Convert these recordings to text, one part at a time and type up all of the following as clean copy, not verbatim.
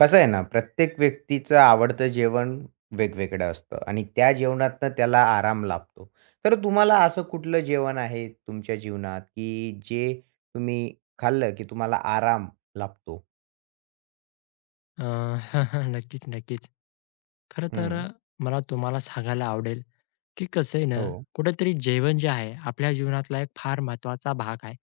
कसं आहे ना, प्रत्येक व्यक्तीचं आवडतं जेवण वेगवेगळं असतं आणि त्या जेवणातनं त्याला आराम लाभतो. तर तुम्हाला असं कुठलं जेवण आहे तुमच्या जीवनात, की जे तुम्ही खाल्लं, की तुम्हाला आराम लाभतो? अ, नक्कीच, नक्कीच. खरं तर हं. मला तुम्हाला सांगायला आवडेल, की कसं आहे ना, हो. कुठेतरी जेवण जे आहे आपल्या जीवनातला एक फार महत्त्वाचा भाग आहे.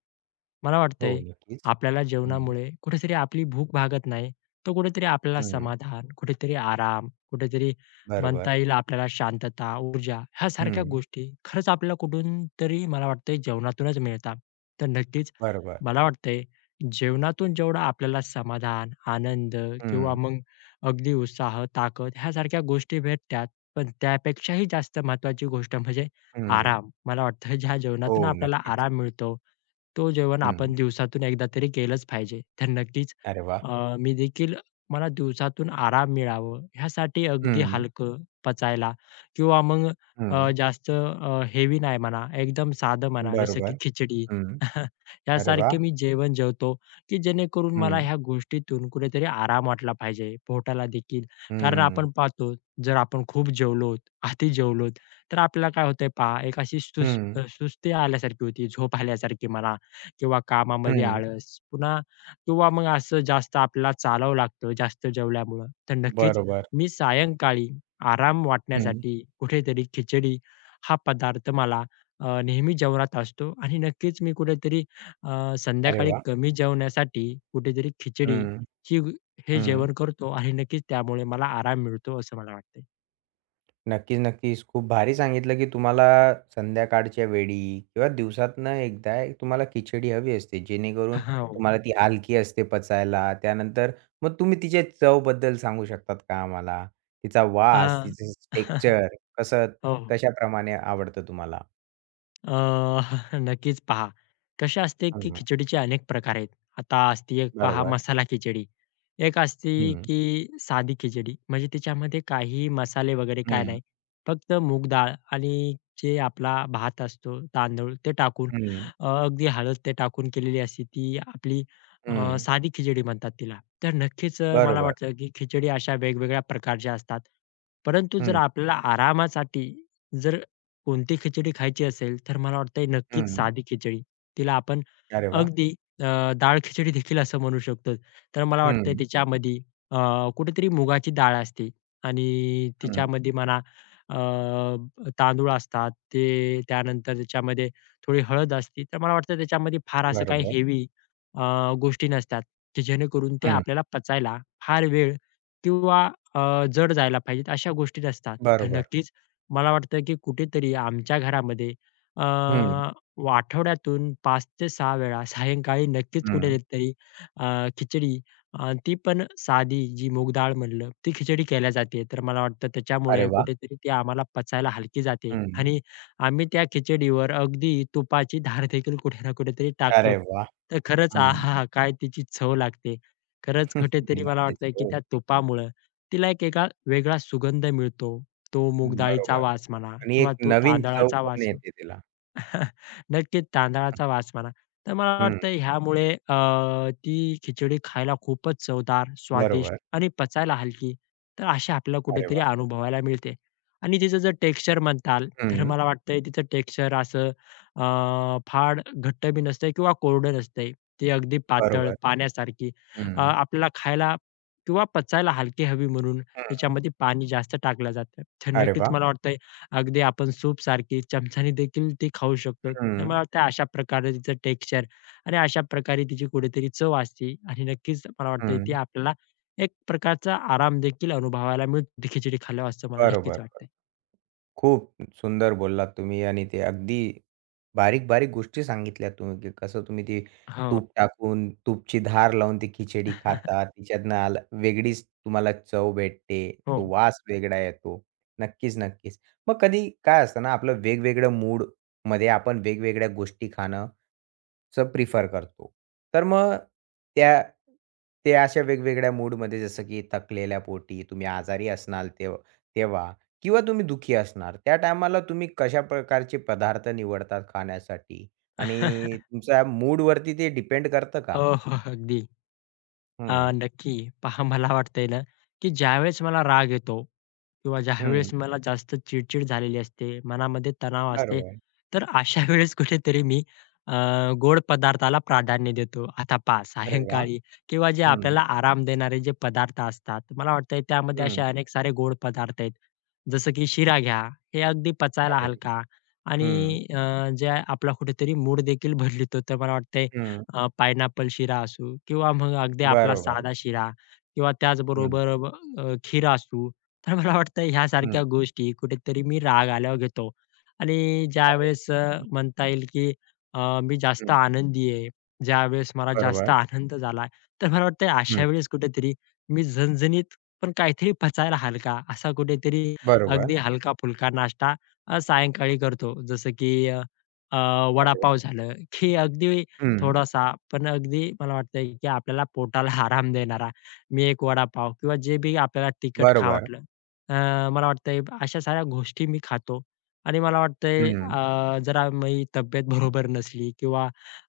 मला हो, वाटतंय नक्कीच. आपल्याला हं. जेवणामुळे कुठेतरी आपली भूक भागत नाही, तर कुठेतरी आपल्याला हं. समाधान, कुठेतरी आराम, कुठेतरी बरोबर. म्हणता येईल आपल्याला शांतता, ऊर्जा ह्यासारख्या हं. गोष्टी खरंच आपल्याला कुठून तरी मला वाटतंय जेवणातूनच मिळतात. तर नक्कीच बरोबर. मला वाटतंय जेवणातून जेवढं आपल्याला समाधान, आनंद किंवा हं. मग अगदी उत्साह, ताकद ह्यासारख्या गोष्टी भेटतात. पण त्यापेक्षाही जास्त महत्त्वाची गोष्ट म्हणजे हं. आराम. मला वाटतं ज्या जेवणातून हो, आपल्याला नक्कीच. आराम मिळतो तो जेवण हं. आपण दिवसातून एकदा तरी केलंच पाहिजे. तर नक्कीच अरे वाह! मी देखील मला दिवसातून आराम मिळावं ह्यासाठी अगदी हं. हलकं पचायला किंवा मग हं. जास्त हेवी नाही म्हणा, एकदम साधं म्हणा जसं की बरोबर. खिचडी हं. अरे यासारखे वाह! मी जेवण जेवतो, की जेणेकरून मला हं. ह्या गोष्टीतून कुठेतरी आराम वाटला पाहिजे पोटाला देखील. कारण हं. आपण पाहतो जर आपण खूप जेवलो, अति जेवलो तर आपल्याला काय होतंय पहा, एक अशी हं. सुस्ती आल्यासारखी होती, झोप आल्यासारखी म्हणा किंवा कामामध्ये हं. आळस पुन्हा किंवा मग असं जास्त आपल्याला चालावं लागतं जास्त जेवल्यामुळं. तर नक्कीच बरोबर. मी सायंकाळी आराम वाटण्यासाठी कुठेतरी खिचडी हा पदार्थ मला नेहमी जेवणात असतो आणि नक्कीच मी कुठेतरी अरे संध्याकाळी वाह! कमी जेवण्यासाठी कुठेतरी खिचडी हं, ही हे हं. जेवण करतो आणि नक्कीच त्यामुळे मला आराम मिळतो असं मला वाटतंय. नक्कीच, नक्कीच. खूप भारी सांगितलं, की तुम्हाला संध्याकाळच्या वेळी किंवा दिवसातनं एकदा तुम्हाला खिचडी हवी असते, जेणेकरून हो. तुम्हाला ती हलकी असते पचायला. त्यानंतर मग तुम्ही तिच्या चवबद्दल सांगू शकतात का आम्हाला? तिचा वास, हां. तिचं टेक्स्चर कसं हो, हो. कशाप्रमाणे आवडतं तुम्हाला? अ, नक्कीच पहा, कसे असते की हं, खिचडीचे अनेक प्रकार आहेत. आता असते एक पहा बरोबर. मसाला खिचडी, एक असते हं, की साधी खिचडी, म्हणजे तिच्यामध्ये काही मसाले वगैरे काय हं, नाही. फक्त मूग डाळ आणि जे आपला भात असतो तांदूळ ते टाकून हं, अगदी हळद ते टाकून केलेली असते ती आपली हं. साधी खिचडी म्हणतात तिला. तर नक्कीच मला बरोबर. वाटतं की खिचडी अशा वेगवेगळ्या प्रकारच्या असतात. परंतु जर हं, आपल्याला आरामासाठी जर कोणती खिचडी खायची असेल, तर मला वाटतंय नक्कीच हं. साधी खिचडी. तिला आपण अरे वाह! अगदी अ, डाळ खिचडी देखील असं म्हणू शकतो. तर मला वाटतंय हं, त्याच्यामध्ये कुठेतरी मुगाची डाळ असते आणि हं. तिच्यामध्ये म्हणा तांदूळ असतात, ते त्यानंतर त्याच्यामध्ये थोडी हळद असते. तर मला वाटतं त्याच्यामध्ये फार असं काही बरोबर. हेवी गोष्टी नसतात, की जेणेकरून त्या हं, आपल्याला पचायला फार वेळ किंवा अ, जड जायला पाहिजेत अशा गोष्टी नसतात. तर बरोबर. नक्कीच मला वाटतं की कुठेतरी आमच्या घरामध्ये अ, हं. व आठवड्यातून 5 ते 6 वेळा सायंकाळी नक्कीच हं. कुठेतरी अ, खिचडी ती पण साधी जी मूग डाळ म्हणलं, ती खिचडी केल्या जाते. तर मला वाटतं अरे त्याच्यामुळे वाह! कुठेतरी ती आम्हाला पचायला हलकी जाते हं. आणि आम्ही त्या खिचडीवर अगदी तुपाची धार देखील कुठे ना कुठेतरी टाकतो. अरे वाह! तर खरंच हं. आहाहा! काय तिची चव लागते. खरंच कुठेतरी मला नक्कीच. वाटतं की त्या हो. तुपामुळं तिला एक वेगळा वेगळा सुगंध मिळतो. तो मूग डाळीचा बरोबर वास म्हणा आणि किंवा एक तो नवीन चव तांदळाचा पण वास येते तिला. नक्कीच तांदळाचा वास म्हणा. तर मला हं. वाटतं ह्यामुळे ती खिचडी खायला खूपच चवदार, स्वादिष्ट बरोबर. आणि पचायला हलकी. तर अशी आपल्याला अरे कुठेतरी वाह! अनुभवायला मिळते. आणि तिचं जर टेक्स्चर म्हणताल, तर हं. मला वाटतंय तिचं टेक्स्चर असं अ, फार घट्ट बी नसतंय किंवा कोरडं नसतंय. ती अगदी पातळ, बरोबर. पाण्यासारखी हं. आपल्याला खायला किंवा पचायला हलकी हवी म्हणून हं. त्याच्यामध्ये पाणी जास्त टाकलं जातं. तर अरे नक्कीच वाह! मला वाटतं अगदी आपण सूपसारखी चमच्याने देखील ती खाऊ शकतो. तर हं. मला वाटतं अशा प्रकारे तिचं टेक्स्चर आणि अशा प्रकारे तिची कुठेतरी चव असते आणि नक्कीच मला वाटतंय ती हं. आपल्याला एक प्रकारचा आराम देखील अनुभवायला मिळतो ती खिचडी खाल्ल्यावर असं मला बरोबर, नक्कीच बरोबर. वाटतंय. खूप सुंदर बोललात तुम्ही आणि ते अगदी बारीक-बारीक गोष्टी सांगितल्या तुम्ही, की कसं तुम्ही ते हो. तूप टाकून, तुपची धार लावून ती खिचडी खाता. तिच्यातनं आला वेगळीच तुम्हाला चव भेटते. तो हो. वास वेगळा येतो. नक्कीच, नक्कीच. मग कधी काय असतं ना, आपलं वेगवेगळं मूडमध्ये आपण वेगवेगळ्या गोष्टी खाणं चं प्रिफर करतो. तर मग त्या त्या अशा वेगवेगळ्या मूडमध्ये जसं की थकलेल्या पोटी, तुम्ही आजारी असणार तेव्हा तेव्हा किंवा तुम्ही दुखी असणार. त्या टायमाला तुम्ही कशा प्रकारचे पदार्थ निवडतात खाण्यासाठी आणि तुमच्या मूडवरती ते डिपेंड करतं का? हो, हो. अगदी. हं, नक्की. पहा मला वाटतंय ना, की ज्यावेळेस मला राग येतो किंवा हं. ज्यावेळेस मला जास्त चिडचिड झालेली असते, मनामध्ये तणाव असते, बरोबर. तर अशा वेळेस कुठेतरी मी अ, गोड पदार्थाला प्राधान्य देतो. आता पहा अरे वाह! सायंकाळी किंवा जे हं, आपल्याला आराम देणारे जे पदार्थ असतात, मला वाटतंय त्यामध्ये असे हं. अनेक सारे गोड पदार्थ आहेत. जसं की शिरा घ्या, हे अगदी पचायला अरे वाह! हलका हं, आणि जे आपला कुठेतरी मूड देखील बदलतो. तर मला वाटतंय हं. पायनॅपल शिरा असू किंवा मग अगदी आपला बरोबर. साधा शिरा किंवा त्याचबरोबर खीर असू. तर मला वाटतं ह्यासारख्या हं, गोष्टी कुठेतरी मी राग आल्यावर घेतो आणि ज्यावेळेस हं, म्हणता येईल की मी जास्त हं. आनंदी आहे, ज्यावेळेस मला जास्त बरोबर. आनंद झाला, तर मला वाटतं अशा हं, वेळेस कुठेतरी मी झणझणीत पण काहीतरी पचायला हलका असा कुठेतरी अगदी बरोबर. हलका-फुलका नाश्ता सायंकाळी करतो. जसं की अ, अ, अरे वाह! वडापाव झालं, की अगदी हं. थोडासा, पण अगदी मला वाटतंय की आपल्याला पोटाला आराम देणारा, मी एक वडापाव किंवा जे बी आपल्याला तिखट खावं बरोबर. वाटलं, मला वाटतंय अशा साऱ्या गोष्टी मी खातो. आणि मला वाटतंय हं, जरा माझी तब्येत बरोबर नसली किंवा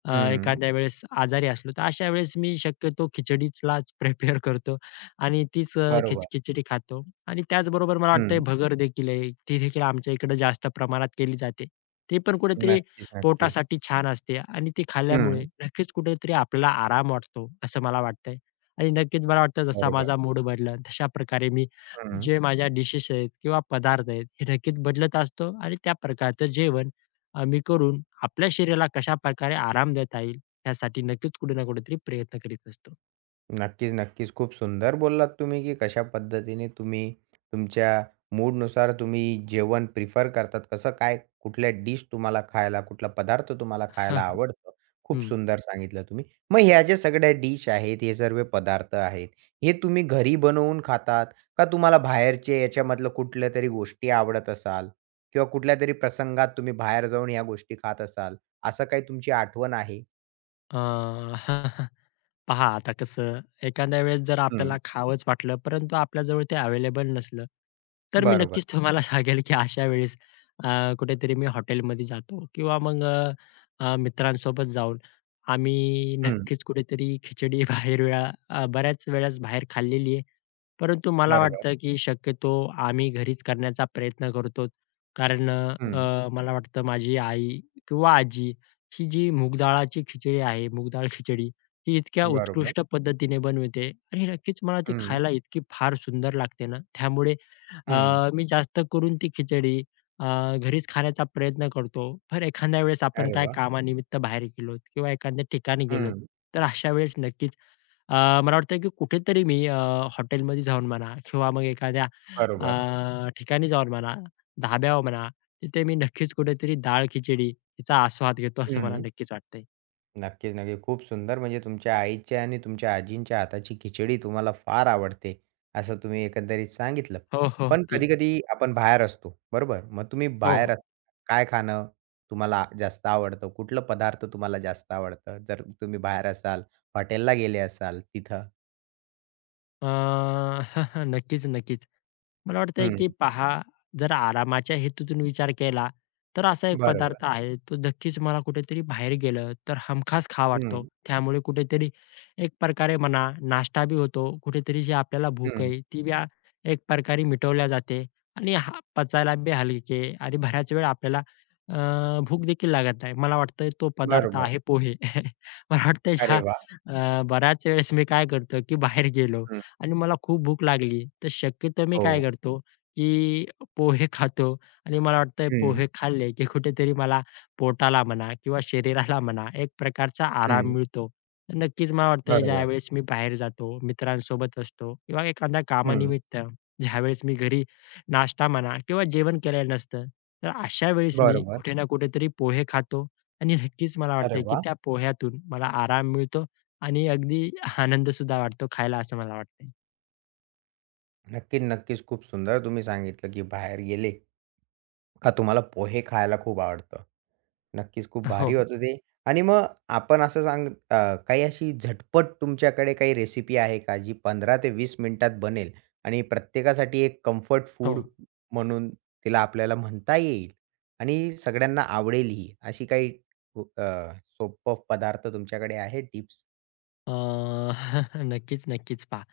हं. एखाद्या वेळेस आजारी असलो, तर अशा वेळेस मी शक्यतो खिचडीलाच प्रिफर करतो आणि तीच अ, बरोबर. खिच खिचडी खातो. आणि त्याचबरोबर मला वाटतंय हं. भगर देखील आहे, ती देखील आमच्या इकडे जास्त प्रमाणात केली जाते. ती पण कुठेतरी नक्कीच, नक्कीच. पोटासाठी छान असते आणि ती खाल्ल्यामुळे हं. नक्कीच कुठेतरी आपल्याला आराम वाटतो, असं मला वाटतंय. आणि नक्कीच मला वाटतं जसा बरोबर. माझा मूड बदलेल तशा प्रकारे मी हं. जे माझ्या डिशेस आहेत किंवा पदार्थ आहेत हे नक्कीच बदलत असतो आणि त्या प्रकारचं जेवण मी करून आपल्या शरीराला कशाप्रकारे आराम देता येईल यासाठी नक्कीच कुठे ना कुठेतरी प्रयत्न करीत असतो. नक्कीच, नक्कीच. खूप सुंदर बोललात तुम्ही, की कशा पद्धतीने तुम्ही तुमच्या मूडनुसार तुम्ही जेवण प्रिफर करतात. कसं काय, कुठल्या डिश तुम्हाला खायला, कुठला पदार्थ तुम्हाला खायला आवडतं. खूप हं. सुंदर सांगितलं तुम्ही. मग ह्या ज्या सगळ्या डिश आहेत, हे सर्व पदार्थ आहेत, हे तुम्ही घरी बनवून खातात का तुम्हाला बाहेरचे याच्यामधलं कुठल्यातरी गोष्टी आवडत असाल किंवा कुठल्यातरी प्रसंगात तुम्ही बाहेर जाऊन ह्या गोष्टी खात असाल, असं काही तुमची आठवण आहे? अ, पहा आता कसं एखाद्या वेळेस जर हं. आपल्याला खावंच वाटलं, परंतु आपल्याजवळ ते अवेलेबल नसलं, तर मी बरोबर. नक्कीच तुम्हाला सांगेल की अशा वेळेस अ, कुठेतरी मी हॉटेलमध्ये जातो किंवा मग अ, अ, मित्रांसोबत जाऊन आम्ही हं. नक्कीच कुठेतरी खिचडी बऱ्याच वेळेस बाहेर खाल्लेली आहे. परंतु मला बरोबर. वाटतं, की शक्यतो आम्ही घरीच करण्याचा प्रयत्न करतो. कारण हं. मला वाटतं माझी आई किंवा आजी ही जी मूग खिचडी आहे, मूग डाळ खिचडी ही इतक्या बरोबर. उत्कृष्ट पद्धतीने बनवते आणि नक्कीच मला ते हं, खायला इतकी फार सुंदर लागते ना, त्यामुळे हं. मी जास्त करून ती खिचडी अ, घरीच खाण्याचा प्रयत्न करतो. पण एखाद्या वेळेस आपण अरे काय वाह! कामानिमित्त बाहेर गेलोत किंवा एखाद्या ठिकाणी गेलोत, हं, तर अशा वेळेस नक्कीच अ, मला वाटतं की कुठेतरी मी हॉटेलमध्ये जाऊन म्हणा किंवा मग एखाद्या बरोबर. ठिकाणी जाऊन म्हणा, धाब्यावर म्हणा, तिथे मी नक्कीच कुठेतरी डाळ-खिचडी हिचा आस्वाद घेतो असं मला हं. नक्कीच वाटतंय. नक्कीच, नक्कीच. खूप सुंदर म्हणजे तुमच्या आईच्या आणि तुमच्या आजींच्या हाताची खिचडी तुम्हाला फार आवडते, असं तुम्ही एकंदरीत सांगितलं. हो, हो. पण ती. कधी-कधी आपण बाहेर असतो, बरोबर? मग तुम्ही हो, बाहेर हो. असताना काय खाणं तुम्हाला जास्त आवडतं? कुठलं पदार्थ तुम्हाला जास्त आवडतं? जर तुम्ही बाहेर असाल, हॉटेलला गेले असाल तिथं? अ, नक्कीच, नक्कीच. मला वाटतंय हं, की पहा, जर आरामाच्या हेतूतून विचार केला, तर असा एक बरोबर. पदार्थ आहे, तो नक्कीच मला कुठेतरी बाहेर गेलं तर हमखास खावा वाटतो. हं, त्यामुळे कुठेतरी एक प्रकारे म्हणा, नाष्टा बी होतो, कुठेतरी जी आपल्याला भूक हं. आहे, ती बी एक प्रकारे मिटवल्या जाते आणि हा पचायला बी हलके आणि बऱ्याच वेळा आपल्याला अ, भूक देखील लागत नाही. मला वाटतंय तो पदार्थ बरोबर. आहे पोहे. मला वाटतंय अरे ह्या वाह! बऱ्याच वेळेस मी काय करतो की बाहेर गेलो हं. आणि मला खूप भूक लागली, तर शक्यतो मी काय हो. करतो, की पोहे खातो आणि मला वाटतंय हं, पोहे खाल्ले, की कुठेतरी मला पोटाला म्हणा किंवा शरीराला म्हणा एक प्रकारचा आराम हं. मिळतो. तर नक्कीच मला वाटतंय बरोबर. ज्यावेळेस मी बाहेर जातो, मित्रांसोबत असतो किंवा एखाद्या हं. कामानिमित्त ज्यावेळेस मी घरी नाश्ता म्हणा किंवा जेवण केलेलं नसतं, तर अशा वेळेस मी बरोबर. कुठे ना कुठेतरी पोहे खातो आणि नक्कीच मला अरे वाटतंय, की वाह! त्या पोह्यातून मला आराम मिळतो आणि अगदी आनंदसुद्धा वाटतो खायला असं मला वाटतंय. नक्की, नक्कीच. खूप सुंदर तुम्ही सांगितलं, की बाहेर गेले का तुम्हाला पोहे खायला खूप आवडतं. नक्कीच खूप हो, भारी होतं ते आणि मग आपण असं काही अशी झटपट तुमच्याकडे काही रेसिपी आहे का, जी 15 ते 20 मिनिटात बनेल आणि प्रत्येकासाठी एक कम्फर्ट हो. फूड म्हणून तिला आपल्याला म्हणता येईल आणि सगळ्यांना आवडेलही, अशी काही सोपं पदार्थ तुमच्याकडे आहे टिप्स? अ, नक्कीच, नक्कीच पहा.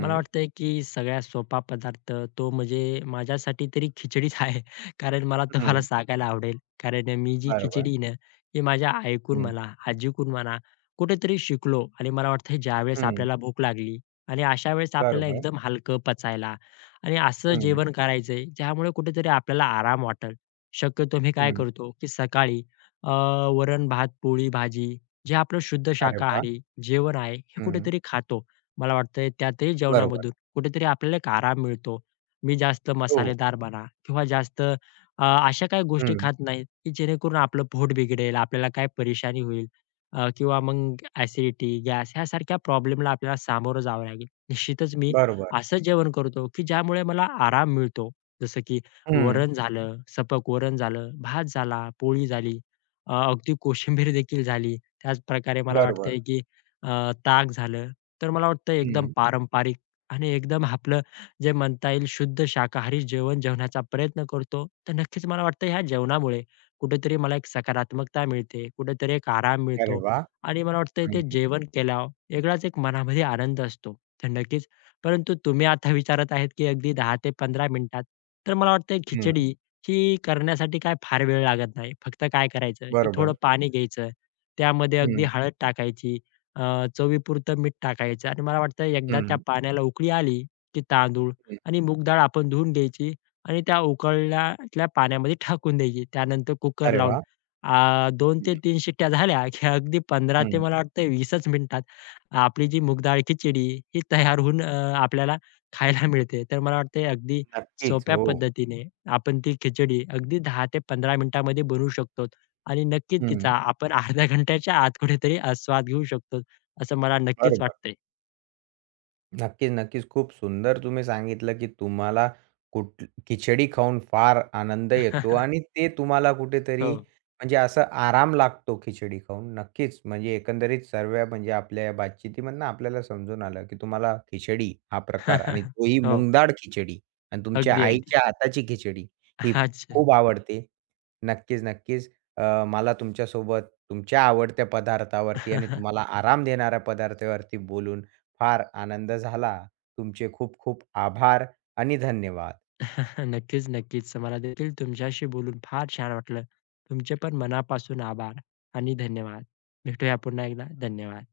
मला वाटतंय की सगळ्यात सोपा पदार्थ तो म्हणजे माझ्यासाठी तरी खिचडीच आहे. कारण मला तुम्हाला हं. सांगायला आवडेल. कारण मी जी बरोबर. खिचडी ना, ही माझ्या आईकडून हं. म्हणा, आजीकडून म्हणा, कुठेतरी शिकलो आणि मला वाटतंय ज्यावेळेस हं, आपल्याला भूक लागली आणि अशा वेळेस आपल्याला बरोबर. एकदम हलकं पचायला आणि असं हं, जेवण करायचंय, ज्यामुळे कुठेतरी आपल्याला आराम वाटेल. शक्यतो मी काय हं. करतो की सकाळी अ, वरण-भात, पोळी-भाजी जे आपलं शुद्ध अरे वाह! शाकाहारी जेवण आहे, हे हं, कुठेतरी खातो. मला वाटतंय त्यातही बरोबर. जेवणामधून कुठेतरी आपल्याला एक आराम मिळतो. मी जास्त हो. मसालेदार म्हणा किंवा जास्त अशा काही गोष्टी हं, खात नाही, की जेणेकरून आपलं पोट बिघडेल, आपल्याला काय परेशानी होईल किंवा मग ॲसिडिटी, गॅस ह्यासारख्या प्रॉब्लेमला आपल्याला सामोरं जावं लागेल. निश्चितच मी बरोबर. असं जेवण करतो, की ज्यामुळे मला आराम मिळतो. जसं की हं, वरण झालं, सपक वरण झालं, भात झाला, पोळी झाली, अगदी कोशिंबीर देखील झाली. त्याच प्रकारे मला बरोबर. वाटतंय की ताक झालं, तर मला वाटतं एकदम हं. पारंपरिक आणि एकदम आपलं जे म्हणता येईल शुद्ध शाकाहारी जेवण जेवण्याचा प्रयत्न करतो. तर नक्कीच मला वाटतं ह्या जेवणामुळे कुठेतरी मला एक सकारात्मकता मिळते, कुठेतरी एक आराम अरे मिळतो वाह! आणि मला वाटतंय ते हं, जेवण केल्यावर वेगळाच एक मनामध्ये आनंद असतो. तर नक्कीच परंतु तुम्ही आता विचारत आहेत की अगदी 10 ते 15 मिनिटात, तर मला वाटतंय हं. खिचडी ही करण्यासाठी काय फार वेळ लागत नाही. फक्त काय करायचं की थोडं बरोबर. पाणी घ्यायचं त्यामध्ये अगदी हं, हळद टाकायची, अ, चवीपुरतं मीठ टाकायचं आणि मला वाटतं एकदा त्या हं, पाण्याला उकळी आली, की तांदूळ हं. आणि मूग डाळ आपण धुवून घ्यायची आणि त्या उकळल्यातल्या पाण्यामध्ये टाकून द्यायची. त्यानंतर कुकर अरे लावून वाह! 2 ते हं, 3 शिट्ट्या झाल्या, की अगदी 15 ते हं. मला वाटतं 20च मिनिटात आपली जी मूग डाळ खिचडी ही तयार होऊन आपल्याला खायला मिळते. तर मला वाटतंय अगदी नक्कीच. सोप्या हो. पद्धतीने आपण ती खिचडी अगदी 10 ते 15 मिनिटांमध्ये बनवू शकतो. आणि नक्कीच तिचा हं, आपण अर्ध्या घंट्याच्या आत कुठेतरी आस्वाद घेऊ शकतो, असं मला नक्कीच बरोबर. वाटतंय. नक्कीच, नक्कीच. खूप सुंदर तुम्ही सांगितलं, की तुम्हाला कुठ खिचडी खाऊन फार आनंद येतो आणि ते तुम्हाला कुठेतरी हो. म्हणजे असा आराम लागतो खिचडी खाऊन. नक्कीच, म्हणजे एकंदरीत सर्व म्हणजे आपल्या या बातचीतीमधनं आपल्याला समजून आलं, की तुम्हाला खिचडी हा प्रकार आणि तोही हो. मूग खिचडी आणि तुमच्या अगदी, अगदी. आईच्या हाताची खिचडी ही अच्छा. खूप आवडते. नक्कीच, नक्कीच. अ, मला तुमच्यासोबत तुमच्या आवडत्या पदार्थावरती आणि तुम्हाला आराम देणाऱ्या पदार्थावरती बोलून फार आनंद झाला. तुमचे खूप खूप आभार आणि धन्यवाद. नक्कीच, नक्कीच. मला देखील तुमच्याशी बोलून फार छान वाटलं. तुमचे पण मनापासून आभार आणि धन्यवाद. भेटूया पुन्हा एकदा. धन्यवाद.